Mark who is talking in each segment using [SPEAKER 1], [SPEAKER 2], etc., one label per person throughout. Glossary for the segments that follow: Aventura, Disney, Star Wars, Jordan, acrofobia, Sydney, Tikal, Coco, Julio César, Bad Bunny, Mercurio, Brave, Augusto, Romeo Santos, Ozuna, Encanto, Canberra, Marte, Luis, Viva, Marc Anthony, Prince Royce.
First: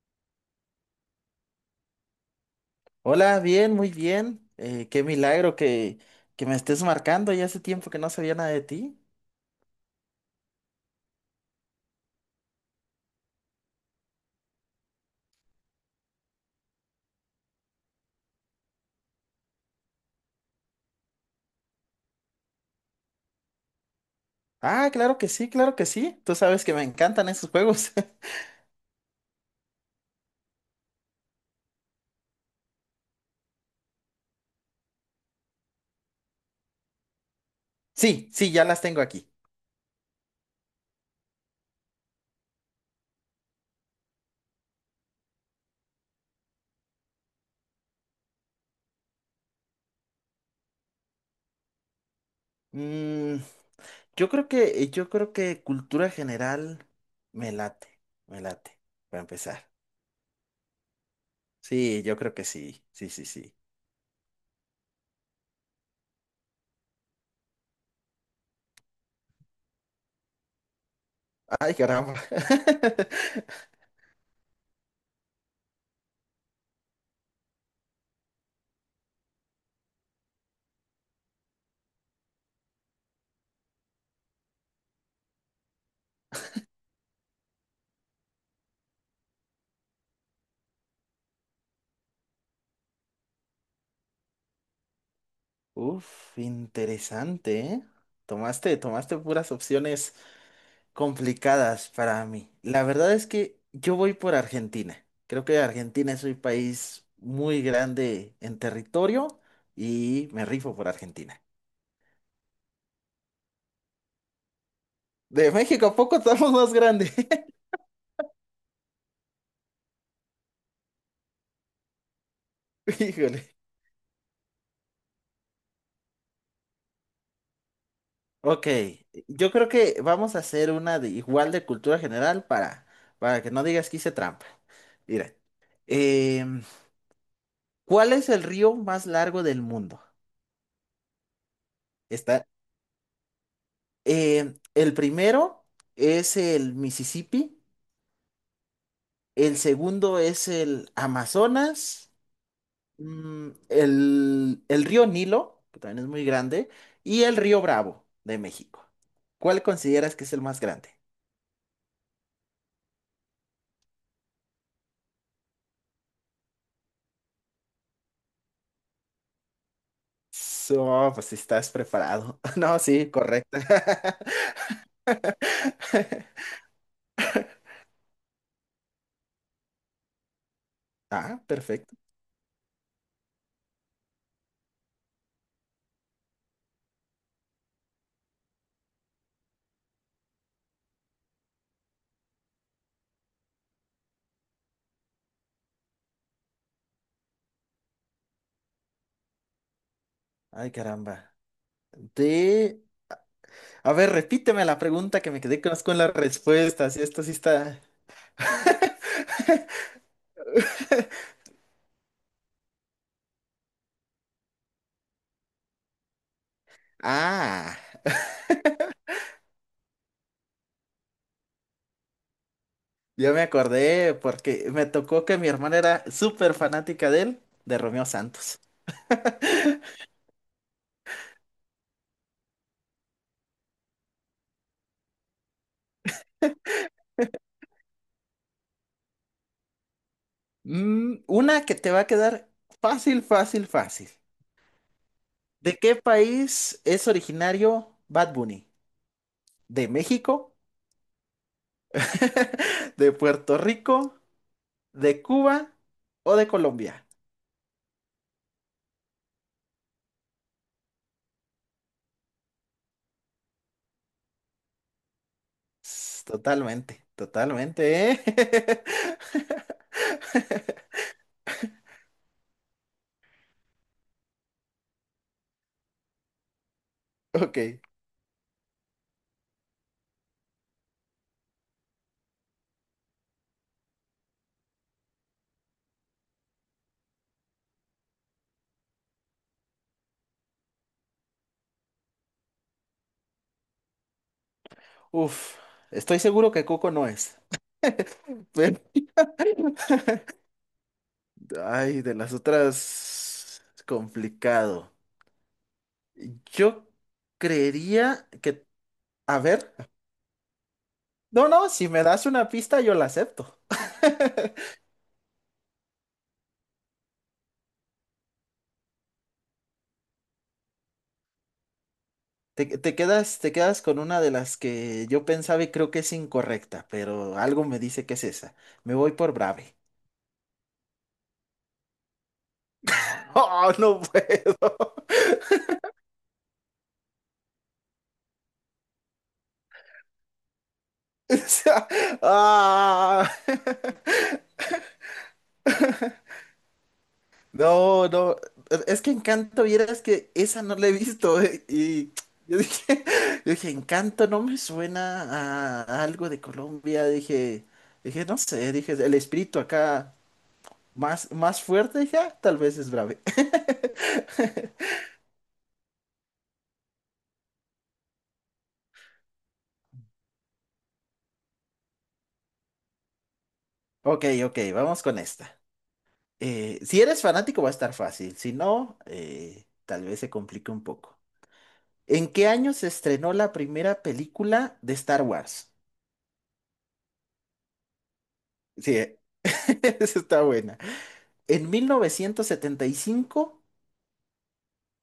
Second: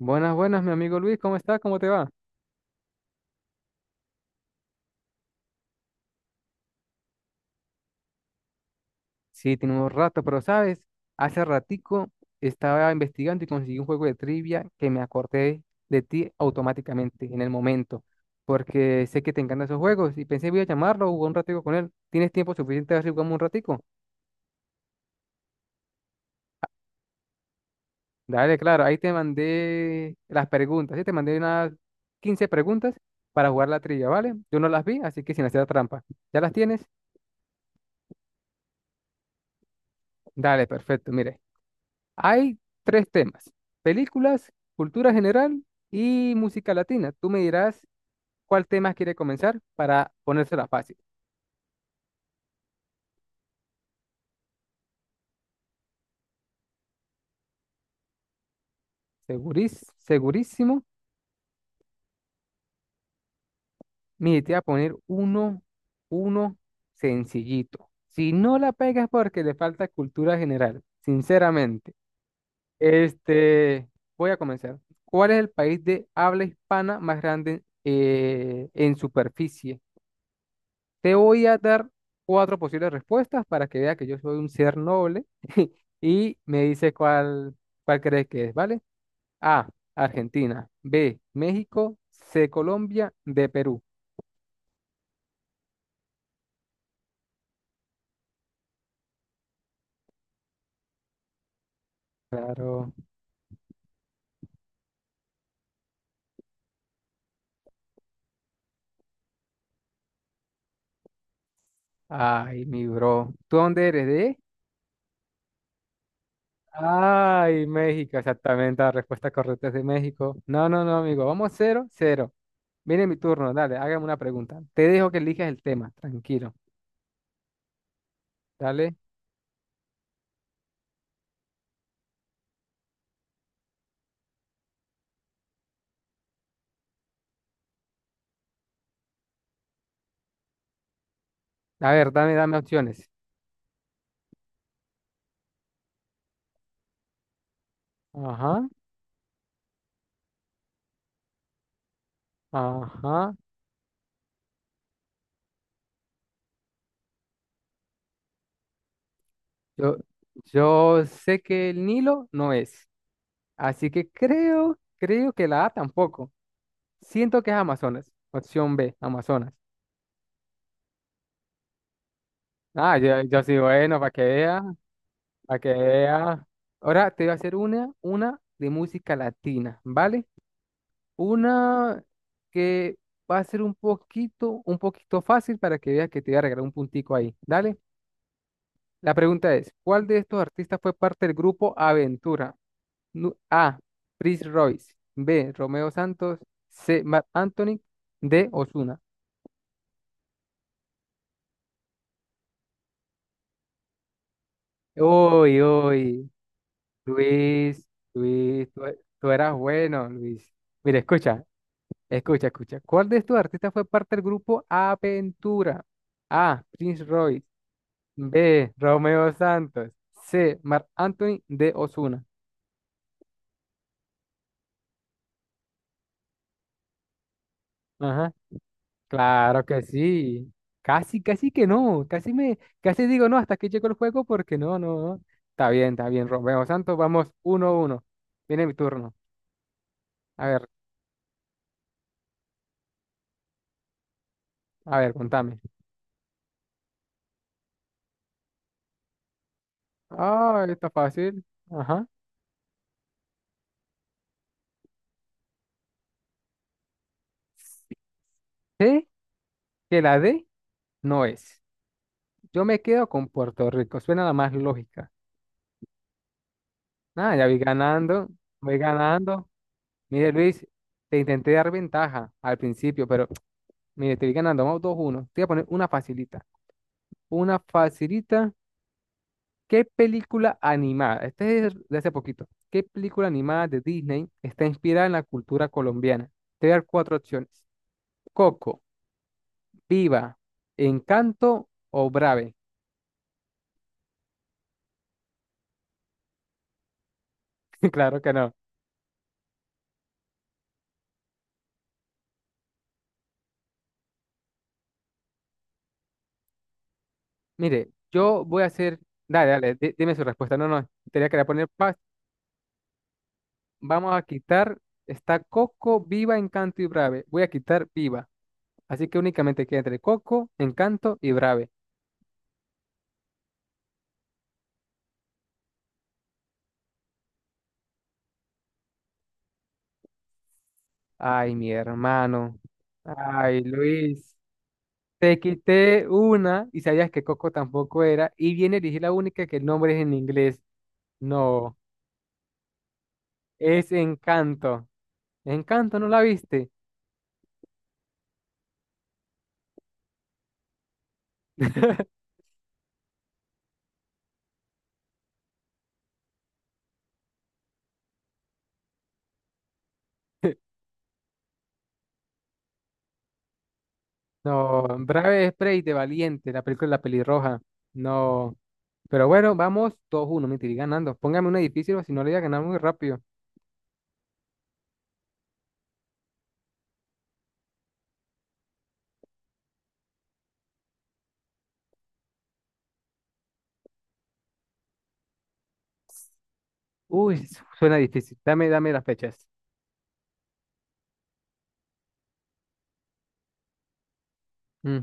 [SPEAKER 1] Buenas, buenas, mi amigo Luis, ¿cómo está? ¿Cómo te va?
[SPEAKER 2] Hola, bien, muy bien. Qué milagro que me estés marcando. Ya hace tiempo que no sabía nada de ti.
[SPEAKER 1] Sí, tenemos rato, pero sabes, hace ratico estaba investigando y conseguí un juego de trivia que me acordé de ti automáticamente en el momento, porque sé que te encantan esos juegos y pensé voy a llamarlo, jugar un ratico con él. ¿Tienes tiempo suficiente para jugamos un ratico?
[SPEAKER 2] Ah, claro que sí, claro que sí. Tú sabes que me encantan esos juegos.
[SPEAKER 1] Dale, claro, ahí te mandé las preguntas, sí, te mandé unas 15 preguntas para jugar la trivia, ¿vale? Yo no las vi, así que sin hacer trampa. ¿Ya las tienes?
[SPEAKER 2] Sí, sí, ya las tengo aquí.
[SPEAKER 1] Dale, perfecto, mire. Hay tres temas, películas, cultura general y música latina. Tú me dirás cuál tema quiere comenzar para ponérsela fácil.
[SPEAKER 2] Mm, yo creo que cultura general me late, me late, para empezar.
[SPEAKER 1] Segurísimo,
[SPEAKER 2] Sí, yo creo que sí, sí, sí, sí.
[SPEAKER 1] mire, te voy a poner uno sencillito. Si no la pegas porque le falta cultura general,
[SPEAKER 2] Ay,
[SPEAKER 1] sinceramente.
[SPEAKER 2] caramba.
[SPEAKER 1] Este, voy a comenzar. ¿Cuál es el país de habla hispana más grande en superficie? Te voy a dar cuatro posibles respuestas para que vea que yo soy un ser noble y me dice cuál crees que es, ¿vale? A, Argentina. B, México. C, Colombia. D, Perú.
[SPEAKER 2] Uf, interesante, ¿eh? Tomaste puras opciones complicadas para mí. La
[SPEAKER 1] Claro.
[SPEAKER 2] verdad es que yo voy por Argentina. Creo que Argentina es un país muy grande en territorio y me rifo por Argentina.
[SPEAKER 1] Ay, mi bro. ¿Tú dónde eres de?
[SPEAKER 2] De México a poco estamos más grandes.
[SPEAKER 1] Ay, México, exactamente. La respuesta correcta es de México. No, no, no, amigo. Vamos 0-0. Viene mi
[SPEAKER 2] Híjole.
[SPEAKER 1] turno, dale, hágame una pregunta. Te dejo que elijas el tema, tranquilo.
[SPEAKER 2] Ok,
[SPEAKER 1] Dale.
[SPEAKER 2] yo creo que vamos a hacer una de igual de cultura general para que no digas que hice trampa. Mira, em, ¿cuál es el río más largo del mundo?
[SPEAKER 1] A ver, dame,
[SPEAKER 2] Está,
[SPEAKER 1] dame opciones.
[SPEAKER 2] el primero es el Mississippi.
[SPEAKER 1] Ajá.
[SPEAKER 2] El segundo es el Amazonas,
[SPEAKER 1] Ajá.
[SPEAKER 2] el río Nilo, que también es muy grande, y el río Bravo de México. ¿Cuál
[SPEAKER 1] Yo,
[SPEAKER 2] consideras que es el más grande?
[SPEAKER 1] yo sé que el Nilo no es. Así que creo que la A tampoco. Siento que es Amazonas. Opción B, Amazonas.
[SPEAKER 2] So, pues si estás preparado. No,
[SPEAKER 1] Ah,
[SPEAKER 2] sí,
[SPEAKER 1] yo sí,
[SPEAKER 2] correcto.
[SPEAKER 1] bueno, para que vea, para que vea. Ahora te voy a hacer una de música latina, ¿vale?
[SPEAKER 2] Ah, perfecto.
[SPEAKER 1] Una que va a ser un poquito fácil para que veas que te voy a regalar un puntico ahí. Dale. La pregunta es, ¿cuál de estos artistas fue parte del grupo Aventura? A. Prince Royce. B. Romeo Santos. C. Marc Anthony. D. Ozuna.
[SPEAKER 2] Ay, caramba. De... A ver, repíteme la pregunta que me
[SPEAKER 1] Uy,
[SPEAKER 2] quedé con las
[SPEAKER 1] uy.
[SPEAKER 2] respuestas. Esto sí está...
[SPEAKER 1] Luis, Luis, tú eras bueno, Luis. Mira, escucha, escucha, escucha. ¿Cuál de estos artistas fue parte del grupo Aventura? A. Prince Royce.
[SPEAKER 2] Ah,
[SPEAKER 1] B. Romeo Santos. C. Marc Anthony. D. Ozuna.
[SPEAKER 2] yo me acordé porque me tocó que mi hermana era súper fanática de él, de Romeo
[SPEAKER 1] Ajá.
[SPEAKER 2] Santos.
[SPEAKER 1] Claro que sí. Casi que no. Casi digo no, hasta aquí llegó el juego porque no, no, no. Está bien, Romeo Santos. Vamos 1-1. Viene mi turno. A ver,
[SPEAKER 2] Mm, una que te va a quedar fácil, fácil, fácil.
[SPEAKER 1] a ver, contame.
[SPEAKER 2] ¿De qué país es originario Bad Bunny? ¿De México?
[SPEAKER 1] Ah, está fácil. Ajá.
[SPEAKER 2] ¿De Puerto Rico? ¿De Cuba? ¿O de Colombia?
[SPEAKER 1] Sé que la D no es. Yo me quedo con Puerto Rico. Suena la más lógica.
[SPEAKER 2] Totalmente,
[SPEAKER 1] Ah, ya voy
[SPEAKER 2] totalmente, ¿eh?
[SPEAKER 1] ganando. Voy ganando. Mire, Luis, te intenté dar ventaja al principio, pero mire, te voy ganando. Vamos 2-1. Te voy a poner una facilita.
[SPEAKER 2] Ok.
[SPEAKER 1] Una facilita. ¿Qué película animada? Este es de hace poquito. ¿Qué película animada de Disney está inspirada en la cultura colombiana? Te voy a dar cuatro opciones. Coco, Viva, Encanto o Brave.
[SPEAKER 2] Uf, estoy seguro que Coco no es.
[SPEAKER 1] Claro que no.
[SPEAKER 2] Pero- Ay, de las otras, complicado. Yo
[SPEAKER 1] Mire,
[SPEAKER 2] creería
[SPEAKER 1] yo voy a
[SPEAKER 2] que,
[SPEAKER 1] hacer.
[SPEAKER 2] a
[SPEAKER 1] Dale,
[SPEAKER 2] ver.
[SPEAKER 1] dale, dime su respuesta. No, no, tenía que
[SPEAKER 2] No,
[SPEAKER 1] poner
[SPEAKER 2] no, si
[SPEAKER 1] paz.
[SPEAKER 2] me das una pista, yo la acepto.
[SPEAKER 1] Vamos a quitar. Está Coco, Viva, Encanto y Brave. Voy a quitar Viva. Así que únicamente queda entre Coco, Encanto y Brave.
[SPEAKER 2] Te quedas con una de las que yo pensaba y creo que es incorrecta, pero algo me dice que es esa. Me voy por Brave.
[SPEAKER 1] Ay, mi hermano. Ay,
[SPEAKER 2] Oh, no
[SPEAKER 1] Luis.
[SPEAKER 2] puedo.
[SPEAKER 1] Te quité una y sabías que Coco tampoco era. Y viene a elegir la única que el nombre es en inglés.
[SPEAKER 2] O
[SPEAKER 1] No,
[SPEAKER 2] sea, ah.
[SPEAKER 1] es Encanto. Encanto, ¿no la viste?
[SPEAKER 2] No, no. Es que Encanto, vieras que esa no la he visto. Y yo dije, yo dije, Encanto no me suena a algo de Colombia. Dije, no sé, dije, el espíritu acá. Más, más fuerte ya, tal vez es brave.
[SPEAKER 1] No, Brave Spray de Valiente, la película de la pelirroja. No. Pero bueno, vamos 2 uno. Me estoy ganando. Póngame una difícil o si no le voy a ganar muy rápido.
[SPEAKER 2] Ok, ok, vamos con esta. Si eres fanático va a estar fácil, si no, tal vez se complique un poco. ¿En qué año se estrenó la primera película de Star Wars?
[SPEAKER 1] Uy, suena difícil. Dame
[SPEAKER 2] Sí,
[SPEAKER 1] las fechas.
[SPEAKER 2] esa está buena. ¿En 1975,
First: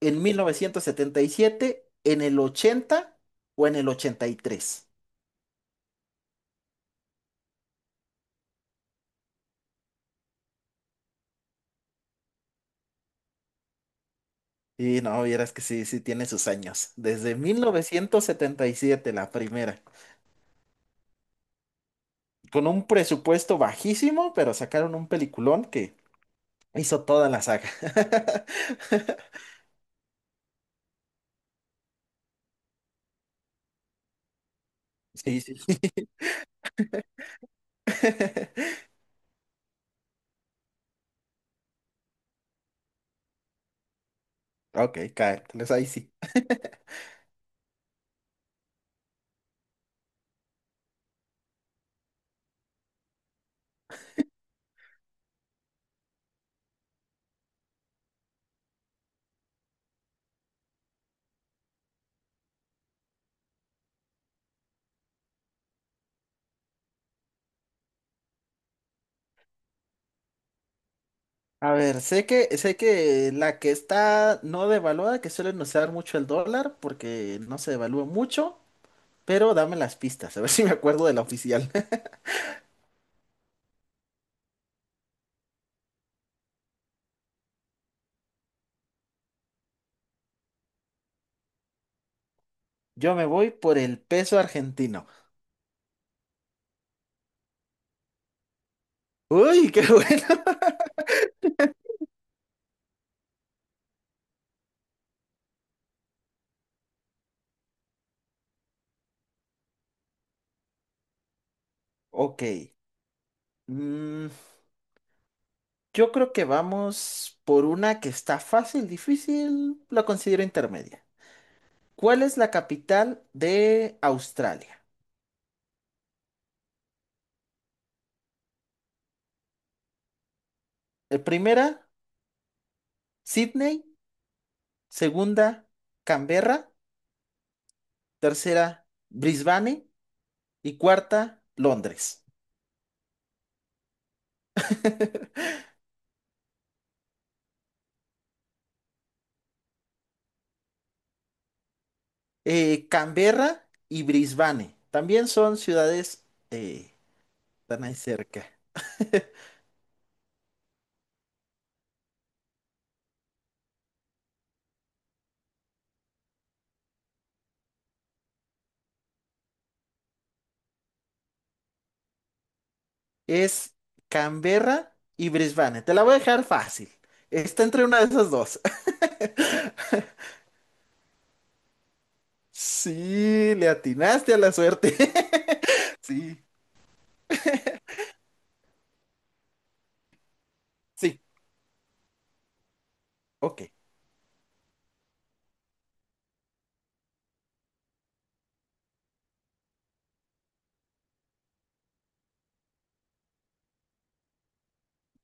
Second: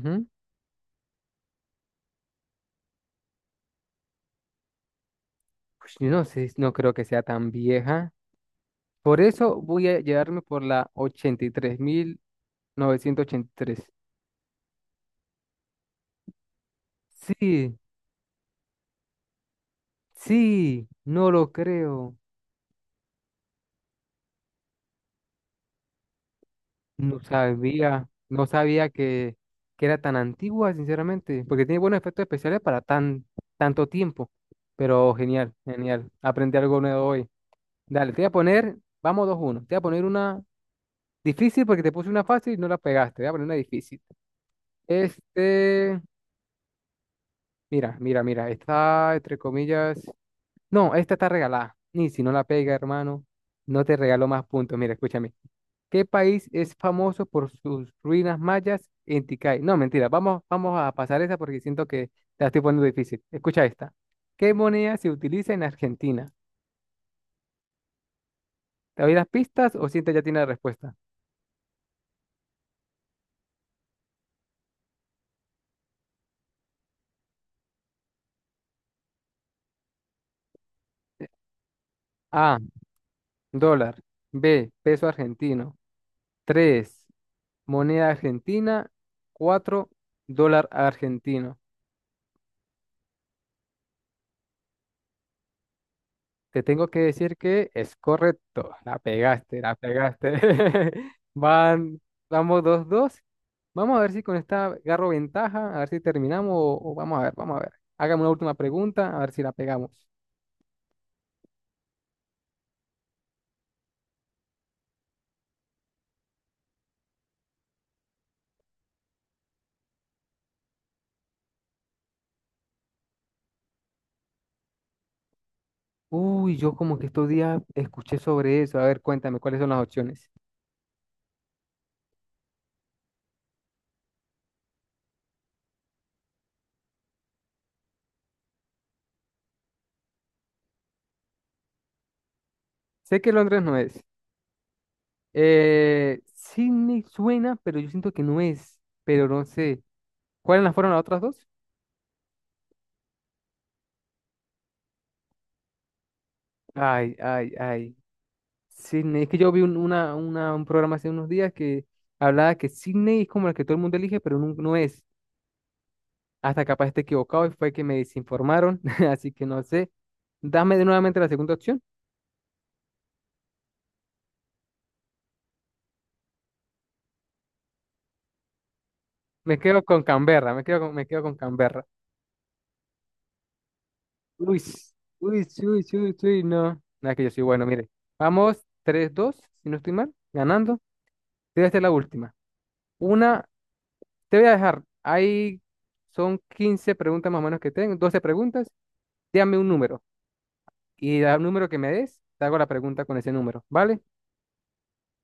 [SPEAKER 2] en 1977, en el 80 o en el ochenta y tres?
[SPEAKER 1] Pues yo no sé, no creo que sea tan vieja. Por eso voy a llevarme por la ochenta y tres 1983.
[SPEAKER 2] Y no, vieras que sí, sí tiene sus años. Desde mil
[SPEAKER 1] Sí,
[SPEAKER 2] novecientos setenta y siete la primera.
[SPEAKER 1] sí, no lo creo.
[SPEAKER 2] Con un presupuesto bajísimo, pero sacaron un peliculón que hizo
[SPEAKER 1] No
[SPEAKER 2] toda la saga.
[SPEAKER 1] sabía, no sabía que, que era tan antigua, sinceramente, porque tiene buenos efectos especiales para tanto tiempo. Pero
[SPEAKER 2] Sí,
[SPEAKER 1] genial,
[SPEAKER 2] sí.
[SPEAKER 1] genial. Aprendí algo nuevo hoy. Dale, te voy a poner, vamos dos uno. Te voy a poner una difícil porque te puse una fácil y no la pegaste. Te voy a poner una difícil.
[SPEAKER 2] Ok, cae. Les ahí
[SPEAKER 1] Este,
[SPEAKER 2] sí.
[SPEAKER 1] mira, mira, mira, está entre comillas. No, esta está regalada. Ni si no la pega, hermano, no te regalo más puntos. Mira, escúchame. ¿Qué país es famoso por sus ruinas mayas en Tikal? No, mentira, vamos a pasar esa porque siento que te la estoy poniendo difícil. Escucha esta. ¿Qué moneda se utiliza en Argentina? ¿Te doy las pistas o sientes ya tiene la respuesta?
[SPEAKER 2] A ver, sé que la que está no devaluada, que suelen usar mucho el dólar, porque no se devalúa mucho, pero dame las pistas, a ver si me acuerdo de la oficial.
[SPEAKER 1] A, dólar. B, peso argentino. Tres, moneda argentina. Cuatro, dólar argentino.
[SPEAKER 2] Yo me voy por el peso argentino.
[SPEAKER 1] Te tengo que decir que es correcto. La pegaste,
[SPEAKER 2] Uy,
[SPEAKER 1] la
[SPEAKER 2] qué bueno.
[SPEAKER 1] pegaste. Van, vamos 2-2. Vamos a ver si con esta agarro ventaja, a ver si terminamos o vamos a ver, vamos a ver. Hágame una última pregunta, a ver si la pegamos.
[SPEAKER 2] Ok. mm, Yo creo que vamos por una que está fácil, difícil, la considero intermedia. ¿Cuál es la capital de Australia?
[SPEAKER 1] Uy, yo como que estos días escuché sobre eso. A ver, cuéntame, ¿cuáles son las opciones?
[SPEAKER 2] Primera, Sydney. Segunda, Canberra. Tercera, Brisbane. Y cuarta, Londres.
[SPEAKER 1] Sé que Londres no es. Sí me suena, pero yo siento que no es. Pero no sé. ¿Cuáles fueron las otras dos?
[SPEAKER 2] Canberra y Brisbane también son ciudades, eh,
[SPEAKER 1] Ay, ay,
[SPEAKER 2] están ahí
[SPEAKER 1] ay.
[SPEAKER 2] cerca.
[SPEAKER 1] Sydney, es que yo vi un programa hace unos días que hablaba que Sydney es como la que todo el mundo elige, pero no, no es. Hasta capaz esté equivocado y fue que me desinformaron, así que no sé. Dame de nuevamente la segunda opción.
[SPEAKER 2] Es Canberra y Brisbane. Te la voy a dejar fácil. Está entre una de esas dos.
[SPEAKER 1] Me quedo con Canberra, me quedo con Canberra.
[SPEAKER 2] Sí, le atinaste a la
[SPEAKER 1] Uy,
[SPEAKER 2] suerte. Sí,
[SPEAKER 1] no. Nada, que yo soy bueno, mire. Vamos 3-2, si no estoy mal, ganando.
[SPEAKER 2] sí,
[SPEAKER 1] Te voy a hacer la última. Una,
[SPEAKER 2] ok,
[SPEAKER 1] te voy a dejar. Ahí son 15 preguntas más o menos que tengo. 12 preguntas. Dame un número, y da el número que me des, te hago la pregunta con ese número, ¿vale?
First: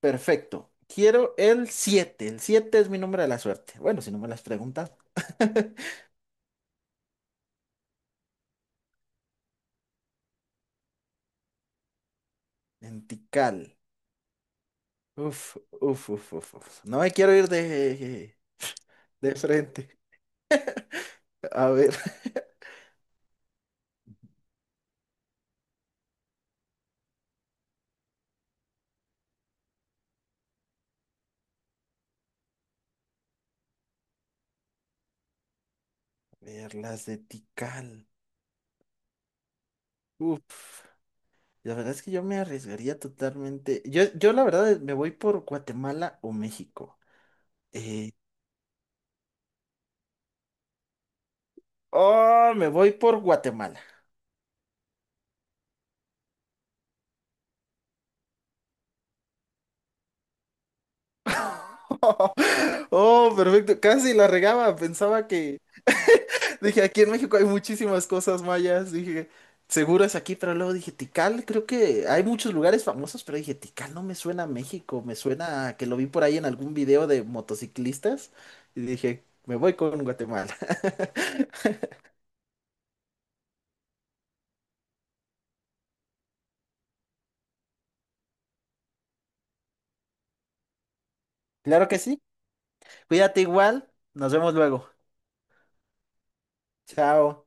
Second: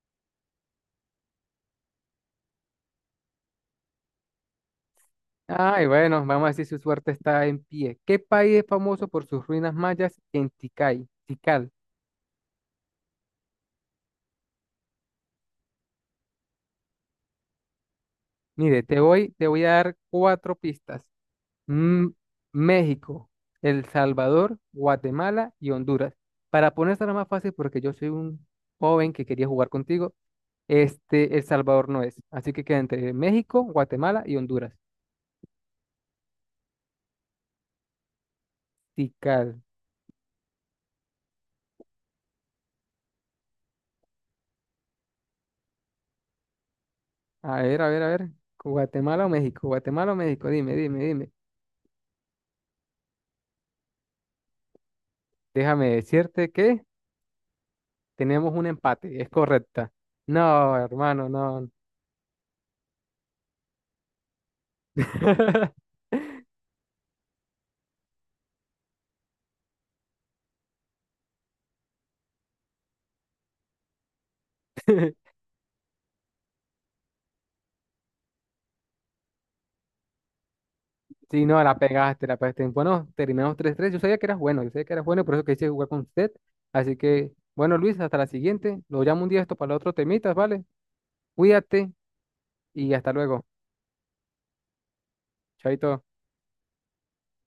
[SPEAKER 2] perfecto. Quiero el siete. El 7 es mi número de la suerte. Bueno, si no me las preguntas.
[SPEAKER 1] Ay, bueno, vamos a decir si su suerte está en pie. ¿Qué país es famoso por sus ruinas mayas en Tikal? Tikal.
[SPEAKER 2] Lentical. Uf, uf, uf, uf, uf. No me quiero ir de,
[SPEAKER 1] Mire,
[SPEAKER 2] de
[SPEAKER 1] te voy a
[SPEAKER 2] frente.
[SPEAKER 1] dar cuatro pistas.
[SPEAKER 2] A ver.
[SPEAKER 1] Mm, México, El Salvador, Guatemala y Honduras. Para ponértela más fácil, porque yo soy un joven que quería jugar contigo, este El Salvador no es. Así que queda entre México, Guatemala y Honduras.
[SPEAKER 2] A ver, las de Tikal.
[SPEAKER 1] Tikal.
[SPEAKER 2] Uf. La verdad es que yo me arriesgaría totalmente. Yo la verdad me voy por Guatemala o México.
[SPEAKER 1] A ver, a ver, a
[SPEAKER 2] Eh,
[SPEAKER 1] ver. Guatemala o México, dime, dime, dime.
[SPEAKER 2] oh, me voy por Guatemala.
[SPEAKER 1] Déjame decirte que tenemos un empate, es correcta. No, hermano, no.
[SPEAKER 2] Oh, perfecto. Casi la regaba. Pensaba que. Dije, aquí en México hay muchísimas cosas mayas. Dije, seguro es aquí, pero luego dije, Tikal, creo que hay muchos lugares famosos, pero dije, Tikal no me suena a México. Me suena a que lo vi por ahí en algún video de motociclistas. Y dije, me voy con Guatemala.
[SPEAKER 1] Si no, la pegaste, la pegaste. Bueno, terminamos 3-3. Yo sabía que eras bueno, yo sabía que eras bueno, por eso quise jugar con usted. Así que, bueno, Luis, hasta la siguiente. Lo llamo un día esto para el otro temitas, ¿vale?
[SPEAKER 2] Claro
[SPEAKER 1] Cuídate
[SPEAKER 2] que sí.
[SPEAKER 1] y hasta
[SPEAKER 2] Cuídate
[SPEAKER 1] luego.
[SPEAKER 2] igual. Nos vemos luego.
[SPEAKER 1] Chaito.
[SPEAKER 2] Chao.